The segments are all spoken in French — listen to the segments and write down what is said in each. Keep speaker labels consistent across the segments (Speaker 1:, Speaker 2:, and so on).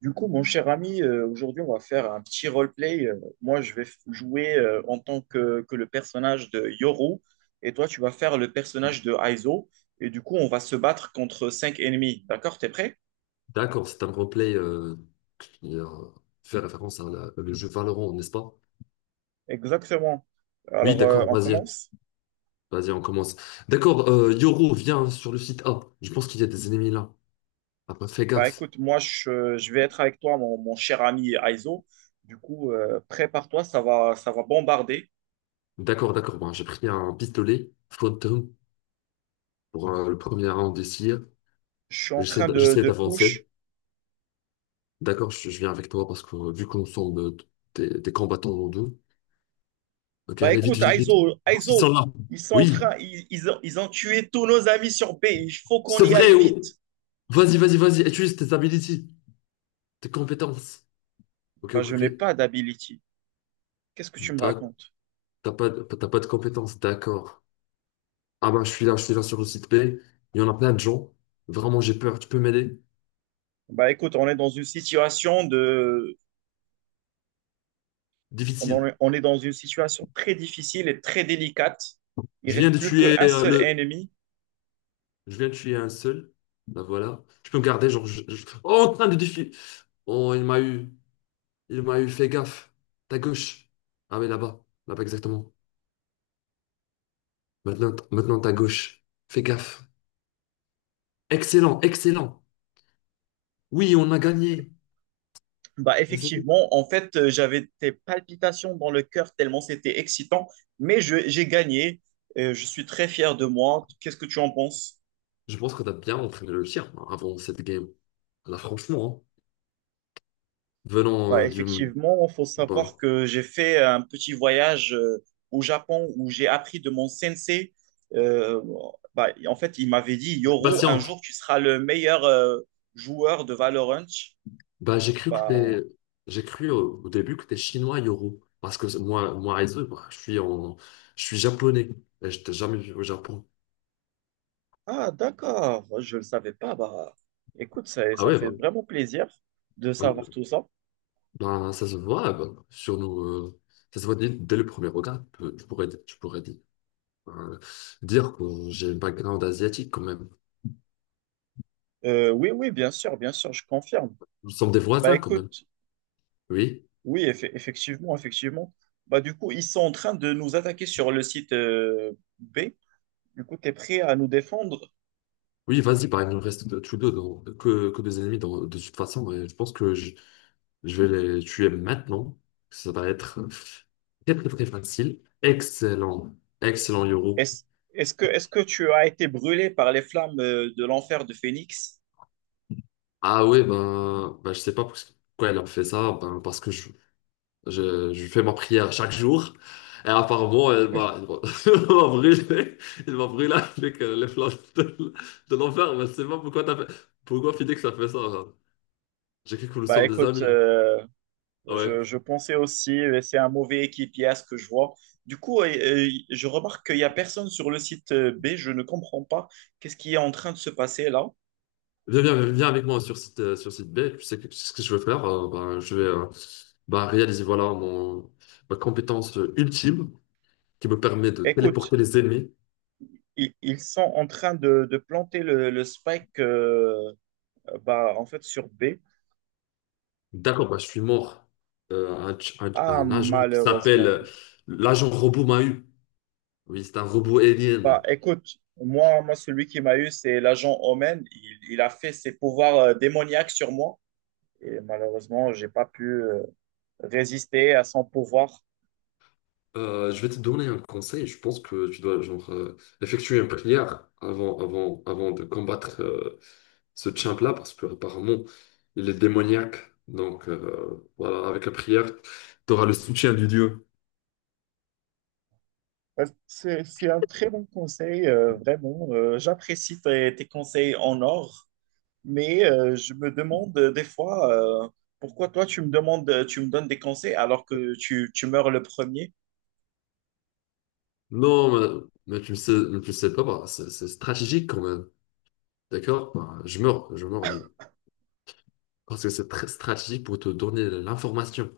Speaker 1: Du coup, mon cher ami, aujourd'hui, on va faire un petit roleplay. Moi, je vais jouer en tant que, le personnage de Yoru et toi, tu vas faire le personnage de Aizo. Et du coup, on va se battre contre cinq ennemis. D'accord? T'es prêt?
Speaker 2: D'accord, c'est un roleplay qui fait référence à le jeu Valorant, n'est-ce pas?
Speaker 1: Exactement.
Speaker 2: Oui,
Speaker 1: Alors,
Speaker 2: d'accord,
Speaker 1: on
Speaker 2: vas-y,
Speaker 1: commence?
Speaker 2: vas-y, on commence. D'accord, Yoru, viens sur le site A. Je pense qu'il y a des ennemis là. Ah, bah, fais
Speaker 1: Bah,
Speaker 2: gaffe.
Speaker 1: écoute, moi, je vais être avec toi, mon cher ami Aizo. Du coup, prépare-toi, ça va bombarder.
Speaker 2: D'accord, d'accord, bon, j'ai pris un pistolet, Phantom, pour le premier round ici.
Speaker 1: Je suis en train
Speaker 2: J'essaie
Speaker 1: de push.
Speaker 2: d'avancer. D'accord, je viens avec toi parce que vu qu'on semble des combattants en deux. Ok,
Speaker 1: Bah
Speaker 2: allez, vite,
Speaker 1: écoute,
Speaker 2: vite, vite. Bon, ils sont
Speaker 1: Aizo,
Speaker 2: là.
Speaker 1: ils sont en
Speaker 2: Oui,
Speaker 1: train, ils ont tué tous nos amis sur B. Il faut qu'on
Speaker 2: c'est
Speaker 1: y aille
Speaker 2: vrai. Oh.
Speaker 1: vite.
Speaker 2: Vas-y, vas-y, vas-y, utilise tes abilities, tes compétences. Ok,
Speaker 1: Bah
Speaker 2: ok,
Speaker 1: je
Speaker 2: ok.
Speaker 1: n'ai pas d'ability. Qu'est-ce que tu me
Speaker 2: D'ac-
Speaker 1: racontes?
Speaker 2: T'as pas, t'as pas de compétences, d'accord. Ah bah, je suis là sur le site B. Il y en a plein de gens. Vraiment, j'ai peur. Tu peux m'aider?
Speaker 1: Bah écoute, on est dans une situation de,
Speaker 2: Difficile.
Speaker 1: on est dans une situation très difficile et très délicate. Il
Speaker 2: Je viens
Speaker 1: reste
Speaker 2: de
Speaker 1: plus
Speaker 2: tuer
Speaker 1: qu'un seul
Speaker 2: le.
Speaker 1: ennemi.
Speaker 2: Je viens de tuer un seul. Là, voilà. Tu peux me garder, genre. Je- Oh, en train de défier. Oh, il m'a eu. Il m'a eu. Fais gaffe. Ta gauche. Ah oui, là-bas. Là-bas, exactement. Maintenant, maintenant, ta gauche. Fais gaffe. Excellent, excellent. Oui, on a gagné.
Speaker 1: Bah effectivement, en fait, j'avais des palpitations dans le cœur tellement c'était excitant, mais j'ai gagné. Je suis très fier de moi. Qu'est-ce que tu en penses?
Speaker 2: Je pense que tu as bien entraîné le tir hein, avant cette game. Là, franchement, hein, venant
Speaker 1: Bah
Speaker 2: du...
Speaker 1: effectivement, il faut
Speaker 2: Voilà.
Speaker 1: savoir que j'ai fait un petit voyage au Japon où j'ai appris de mon sensei. Euh, Bah, en fait, il m'avait dit, Yoro, un
Speaker 2: Patiente.
Speaker 1: jour tu seras le meilleur joueur de Valorant.
Speaker 2: Bah, j'ai cru que
Speaker 1: Bah,
Speaker 2: t'es... J'ai cru au début que t'es chinois, Yoro. Parce que moi, Aizu, bah, je suis en... Je suis japonais. Et je t'ai jamais vu au Japon.
Speaker 1: Ah, d'accord, je ne le savais pas. Bah, écoute,
Speaker 2: Ah
Speaker 1: ça
Speaker 2: ouais, bah,
Speaker 1: fait vraiment plaisir de savoir
Speaker 2: euh,
Speaker 1: tout ça.
Speaker 2: bah, ça se voit bah, sur nous... ça se voit dès le premier regard. Tu pourrais dire, euh, dire que j'ai un background asiatique quand même.
Speaker 1: Oui, oui, bien sûr, je confirme.
Speaker 2: Nous sommes des
Speaker 1: Bah,
Speaker 2: voisins quand même.
Speaker 1: écoute,
Speaker 2: Oui.
Speaker 1: oui, effectivement, effectivement. Bah, du coup, ils sont en train de nous attaquer sur le site B. Du coup, tu es prêt à nous défendre?
Speaker 2: Oui, vas-y, bah, il nous reste tous deux que des ennemis de toute façon, et je pense que je vais les tuer maintenant. Ça va être très très très facile. Excellent, excellent Yoro.
Speaker 1: Est-ce, est-ce que tu as été brûlé par les flammes de l'enfer de Phoenix?
Speaker 2: Ah ouais, ben, ben je sais pas pourquoi elle a fait ça, ben, parce que je fais ma prière chaque jour, et apparemment elle m'a- elle m'a brûlé, elle m'a brûlé avec les flammes de l'enfer, mais je sais pas pourquoi t'as fait, pourquoi Phoenix a fait ça. Hein. J'ai cru que nous
Speaker 1: Bah
Speaker 2: sommes des
Speaker 1: écoute,
Speaker 2: amis. Hein. Ouais.
Speaker 1: je pensais aussi, c'est un mauvais équipier à ce que je vois. Du coup, je remarque qu'il n'y a personne sur le site B, je ne comprends pas qu'est-ce qui est en train de se passer là.
Speaker 2: Viens, viens, viens avec moi sur site B. Tu sais que, ce que je veux faire. Bah, je vais bah, réaliser voilà, mon, ma compétence ultime qui me permet de
Speaker 1: Écoute,
Speaker 2: téléporter les ennemis.
Speaker 1: ils, sont en train de planter le spike bah, en fait sur B.
Speaker 2: D'accord, ben je suis mort.
Speaker 1: Ah,
Speaker 2: Un agent qui s'appelle
Speaker 1: malheureusement.
Speaker 2: l'agent robot m'a eu. Oui, c'est un robot
Speaker 1: Bah,
Speaker 2: alien.
Speaker 1: écoute, moi, celui qui m'a eu, c'est l'agent Omen. Il a fait ses pouvoirs démoniaques sur moi. Et malheureusement, j'ai pas pu résister à son pouvoir.
Speaker 2: Je vais te donner un conseil. Je pense que tu dois genre, effectuer une prière avant de combattre ce champ-là parce que apparemment il est démoniaque. Donc voilà, avec la prière, tu auras le soutien du Dieu.
Speaker 1: C'est un très bon conseil, vraiment. J'apprécie tes, tes conseils en or. Mais je me demande des fois pourquoi toi tu me demandes, tu me donnes des conseils alors que tu meurs le premier.
Speaker 2: Non, mais tu ne sais, mais tu ne sais pas, bah, c'est stratégique quand même. D'accord? Bah, je meurs. Parce que c'est très stratégique pour te donner l'information.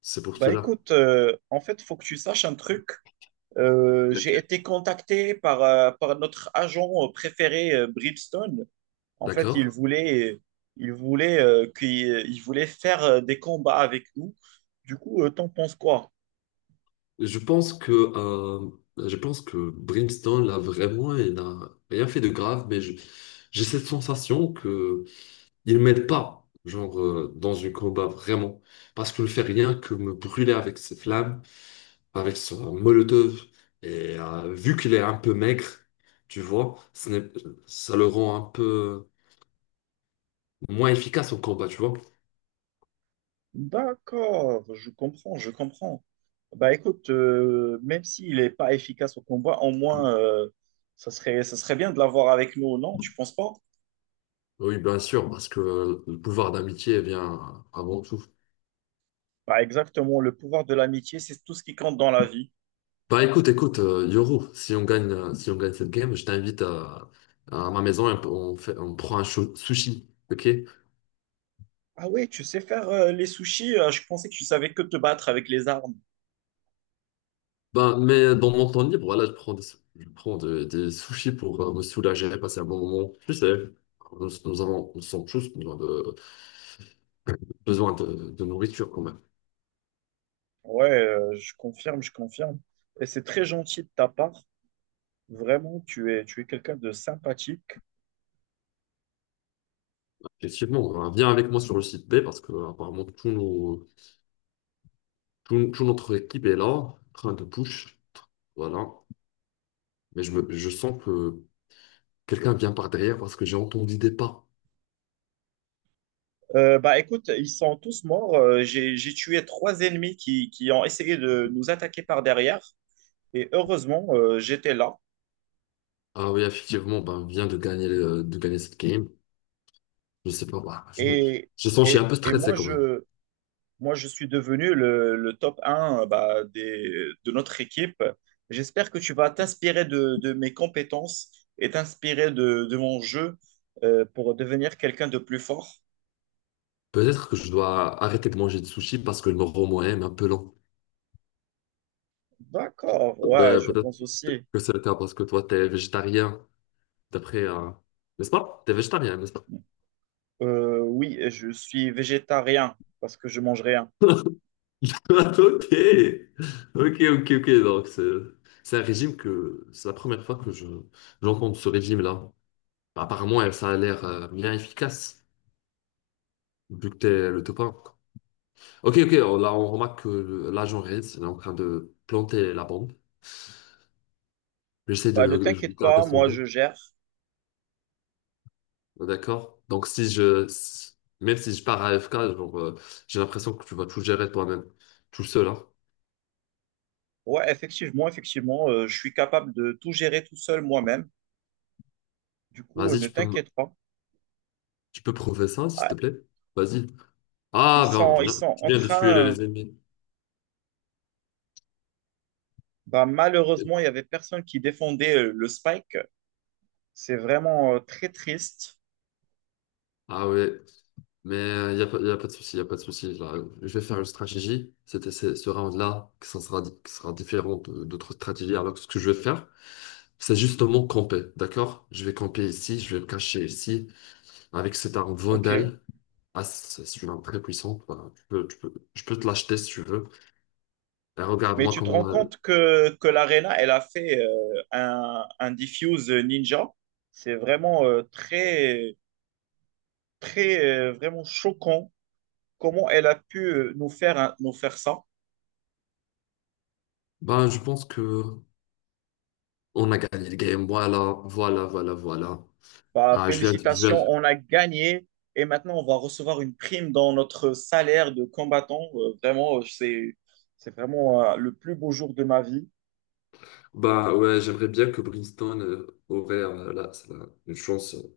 Speaker 2: C'est pour
Speaker 1: Bah
Speaker 2: cela.
Speaker 1: écoute, en fait, il faut que tu saches un truc. J'ai
Speaker 2: D'accord?
Speaker 1: été contacté par, par notre agent préféré, Bridgestone. En fait,
Speaker 2: D'accord?
Speaker 1: il voulait, il voulait, il voulait faire des combats avec nous. Du coup, t'en penses quoi?
Speaker 2: Je pense que, euh, je pense que Brimstone, là, vraiment, il n'a rien fait de grave, j'ai cette sensation que il m'aide pas, genre, dans un combat, vraiment. Parce qu'il ne fait rien que me brûler avec ses flammes, avec son molotov. Et vu qu'il est un peu maigre, tu vois, ce n'est- ça le rend un peu moins efficace en combat, tu vois.
Speaker 1: D'accord, je comprends, je comprends. Bah écoute, même s'il n'est pas efficace au combat, au moins, ça serait bien de l'avoir avec nous, non? Tu penses pas?
Speaker 2: Oui, bien sûr, parce que le pouvoir d'amitié vient avant tout.
Speaker 1: Bah exactement, le pouvoir de l'amitié, c'est tout ce qui compte dans la vie.
Speaker 2: Bah écoute, écoute, Yoru, si on gagne, si on gagne cette game, à ma maison et on prend sushi, ok?
Speaker 1: Ah ouais, tu sais faire les sushis, je pensais que tu savais que te battre avec les armes.
Speaker 2: Bah, mais dans mon temps libre, voilà, des sushis pour me soulager, passer un bon moment. Tu sais, nous sommes tous besoin de, de nourriture quand même.
Speaker 1: Ouais, je confirme, je confirme. Et c'est très gentil de ta part. Vraiment, tu es quelqu'un de sympathique.
Speaker 2: Effectivement, viens avec moi sur le site B parce que apparemment tout notre équipe est là, en train de push, voilà. Mais je sens que quelqu'un vient par derrière parce que j'ai entendu des pas.
Speaker 1: Bah écoute, ils sont tous morts. J'ai tué trois ennemis qui ont essayé de nous attaquer par derrière. Et heureusement, j'étais là.
Speaker 2: Ah oui, effectivement, ben, vient de gagner, le- de gagner cette game. Je sais pas, bah,
Speaker 1: Et,
Speaker 2: je sens que je suis un peu
Speaker 1: et
Speaker 2: stressé
Speaker 1: moi,
Speaker 2: quand même.
Speaker 1: moi, je suis devenu le top un bah, des, de notre équipe. J'espère que tu vas t'inspirer de mes compétences et t'inspirer de mon jeu pour devenir quelqu'un de plus fort.
Speaker 2: Peut-être que je dois arrêter de manger de sushi parce que le moro moyen est un peu lent.
Speaker 1: D'accord, ouais,
Speaker 2: Ouais,
Speaker 1: je
Speaker 2: peut-être
Speaker 1: pense aussi.
Speaker 2: que c'est le cas parce que toi, t'es végétarien, d'après, n'est-ce pas? T'es végétarien, n'est-ce pas?
Speaker 1: Oui, je suis végétarien parce que je mange rien.
Speaker 2: Ok, ok, ok, ok. Donc, c'est un régime que c'est la première fois que je j'entends de ce régime-là. Apparemment, ça a l'air bien efficace, vu que t'es le top 1. Ok, ok, là on remarque que l'agent Reds il est en train de planter la bombe. J'essaie de
Speaker 1: Bah, ne
Speaker 2: le je veux
Speaker 1: t'inquiète
Speaker 2: garder
Speaker 1: pas,
Speaker 2: son
Speaker 1: moi
Speaker 2: dos.
Speaker 1: je gère.
Speaker 2: D'accord? Donc si je si- même si je pars à AFK, genre, j'ai l'impression que tu vas tout gérer toi-même, tout seul, hein.
Speaker 1: Ouais, effectivement, effectivement, je suis capable de tout gérer tout seul moi-même. Du coup,
Speaker 2: Vas-y,
Speaker 1: ne t'inquiète pas.
Speaker 2: tu peux prouver ça, s'il te
Speaker 1: Ah,
Speaker 2: plaît? Vas-y. Ah ben
Speaker 1: ils
Speaker 2: bien,
Speaker 1: sont
Speaker 2: tu
Speaker 1: en
Speaker 2: viens de tuer
Speaker 1: train.
Speaker 2: les ennemis.
Speaker 1: Bah, malheureusement, il y avait personne qui défendait le spike. C'est vraiment très triste.
Speaker 2: Ah ouais. Mais il n'y a, pas y a pas de souci, il n'y a pas de souci. Là, je vais faire une stratégie. C'était ce round-là qui sera différent d'autres stratégies. Alors, ce que je vais faire, c'est justement camper. D'accord? Je vais camper ici, je vais me cacher ici avec cet arme
Speaker 1: Ok.
Speaker 2: Vandal. Ah, c'est une arme très puissante. Voilà, je peux te l'acheter si tu veux. Et
Speaker 1: Mais
Speaker 2: regarde-moi
Speaker 1: tu te rends
Speaker 2: comment. Euh,
Speaker 1: compte que l'Arena, elle a fait un diffuse ninja. C'est vraiment très très vraiment choquant comment elle a pu nous faire, nous faire ça.
Speaker 2: ben, je pense que on a gagné le game. Voilà, voilà, voilà, voilà.
Speaker 1: Bah,
Speaker 2: Ah, je viens, de- je
Speaker 1: félicitations,
Speaker 2: viens,
Speaker 1: on a gagné et maintenant on va recevoir une prime dans notre salaire de combattant. Vraiment, c'est vraiment le plus beau jour de ma vie.
Speaker 2: Bah ouais, j'aimerais bien que Brimstone aurait là, une chance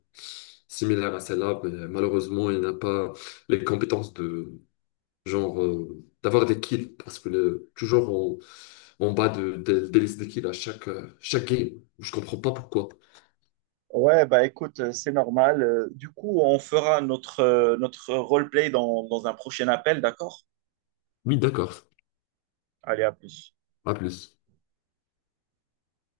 Speaker 2: similaire à celle-là, mais malheureusement, il n'a pas les compétences de genre d'avoir des kills parce que toujours en, en bas des listes de kills à chaque game. Je comprends pas pourquoi.
Speaker 1: Ouais, bah écoute, c'est normal. Du coup, on fera notre, notre roleplay dans, dans un prochain appel, d'accord?
Speaker 2: Oui, d'accord.
Speaker 1: Allez, à plus.
Speaker 2: À plus.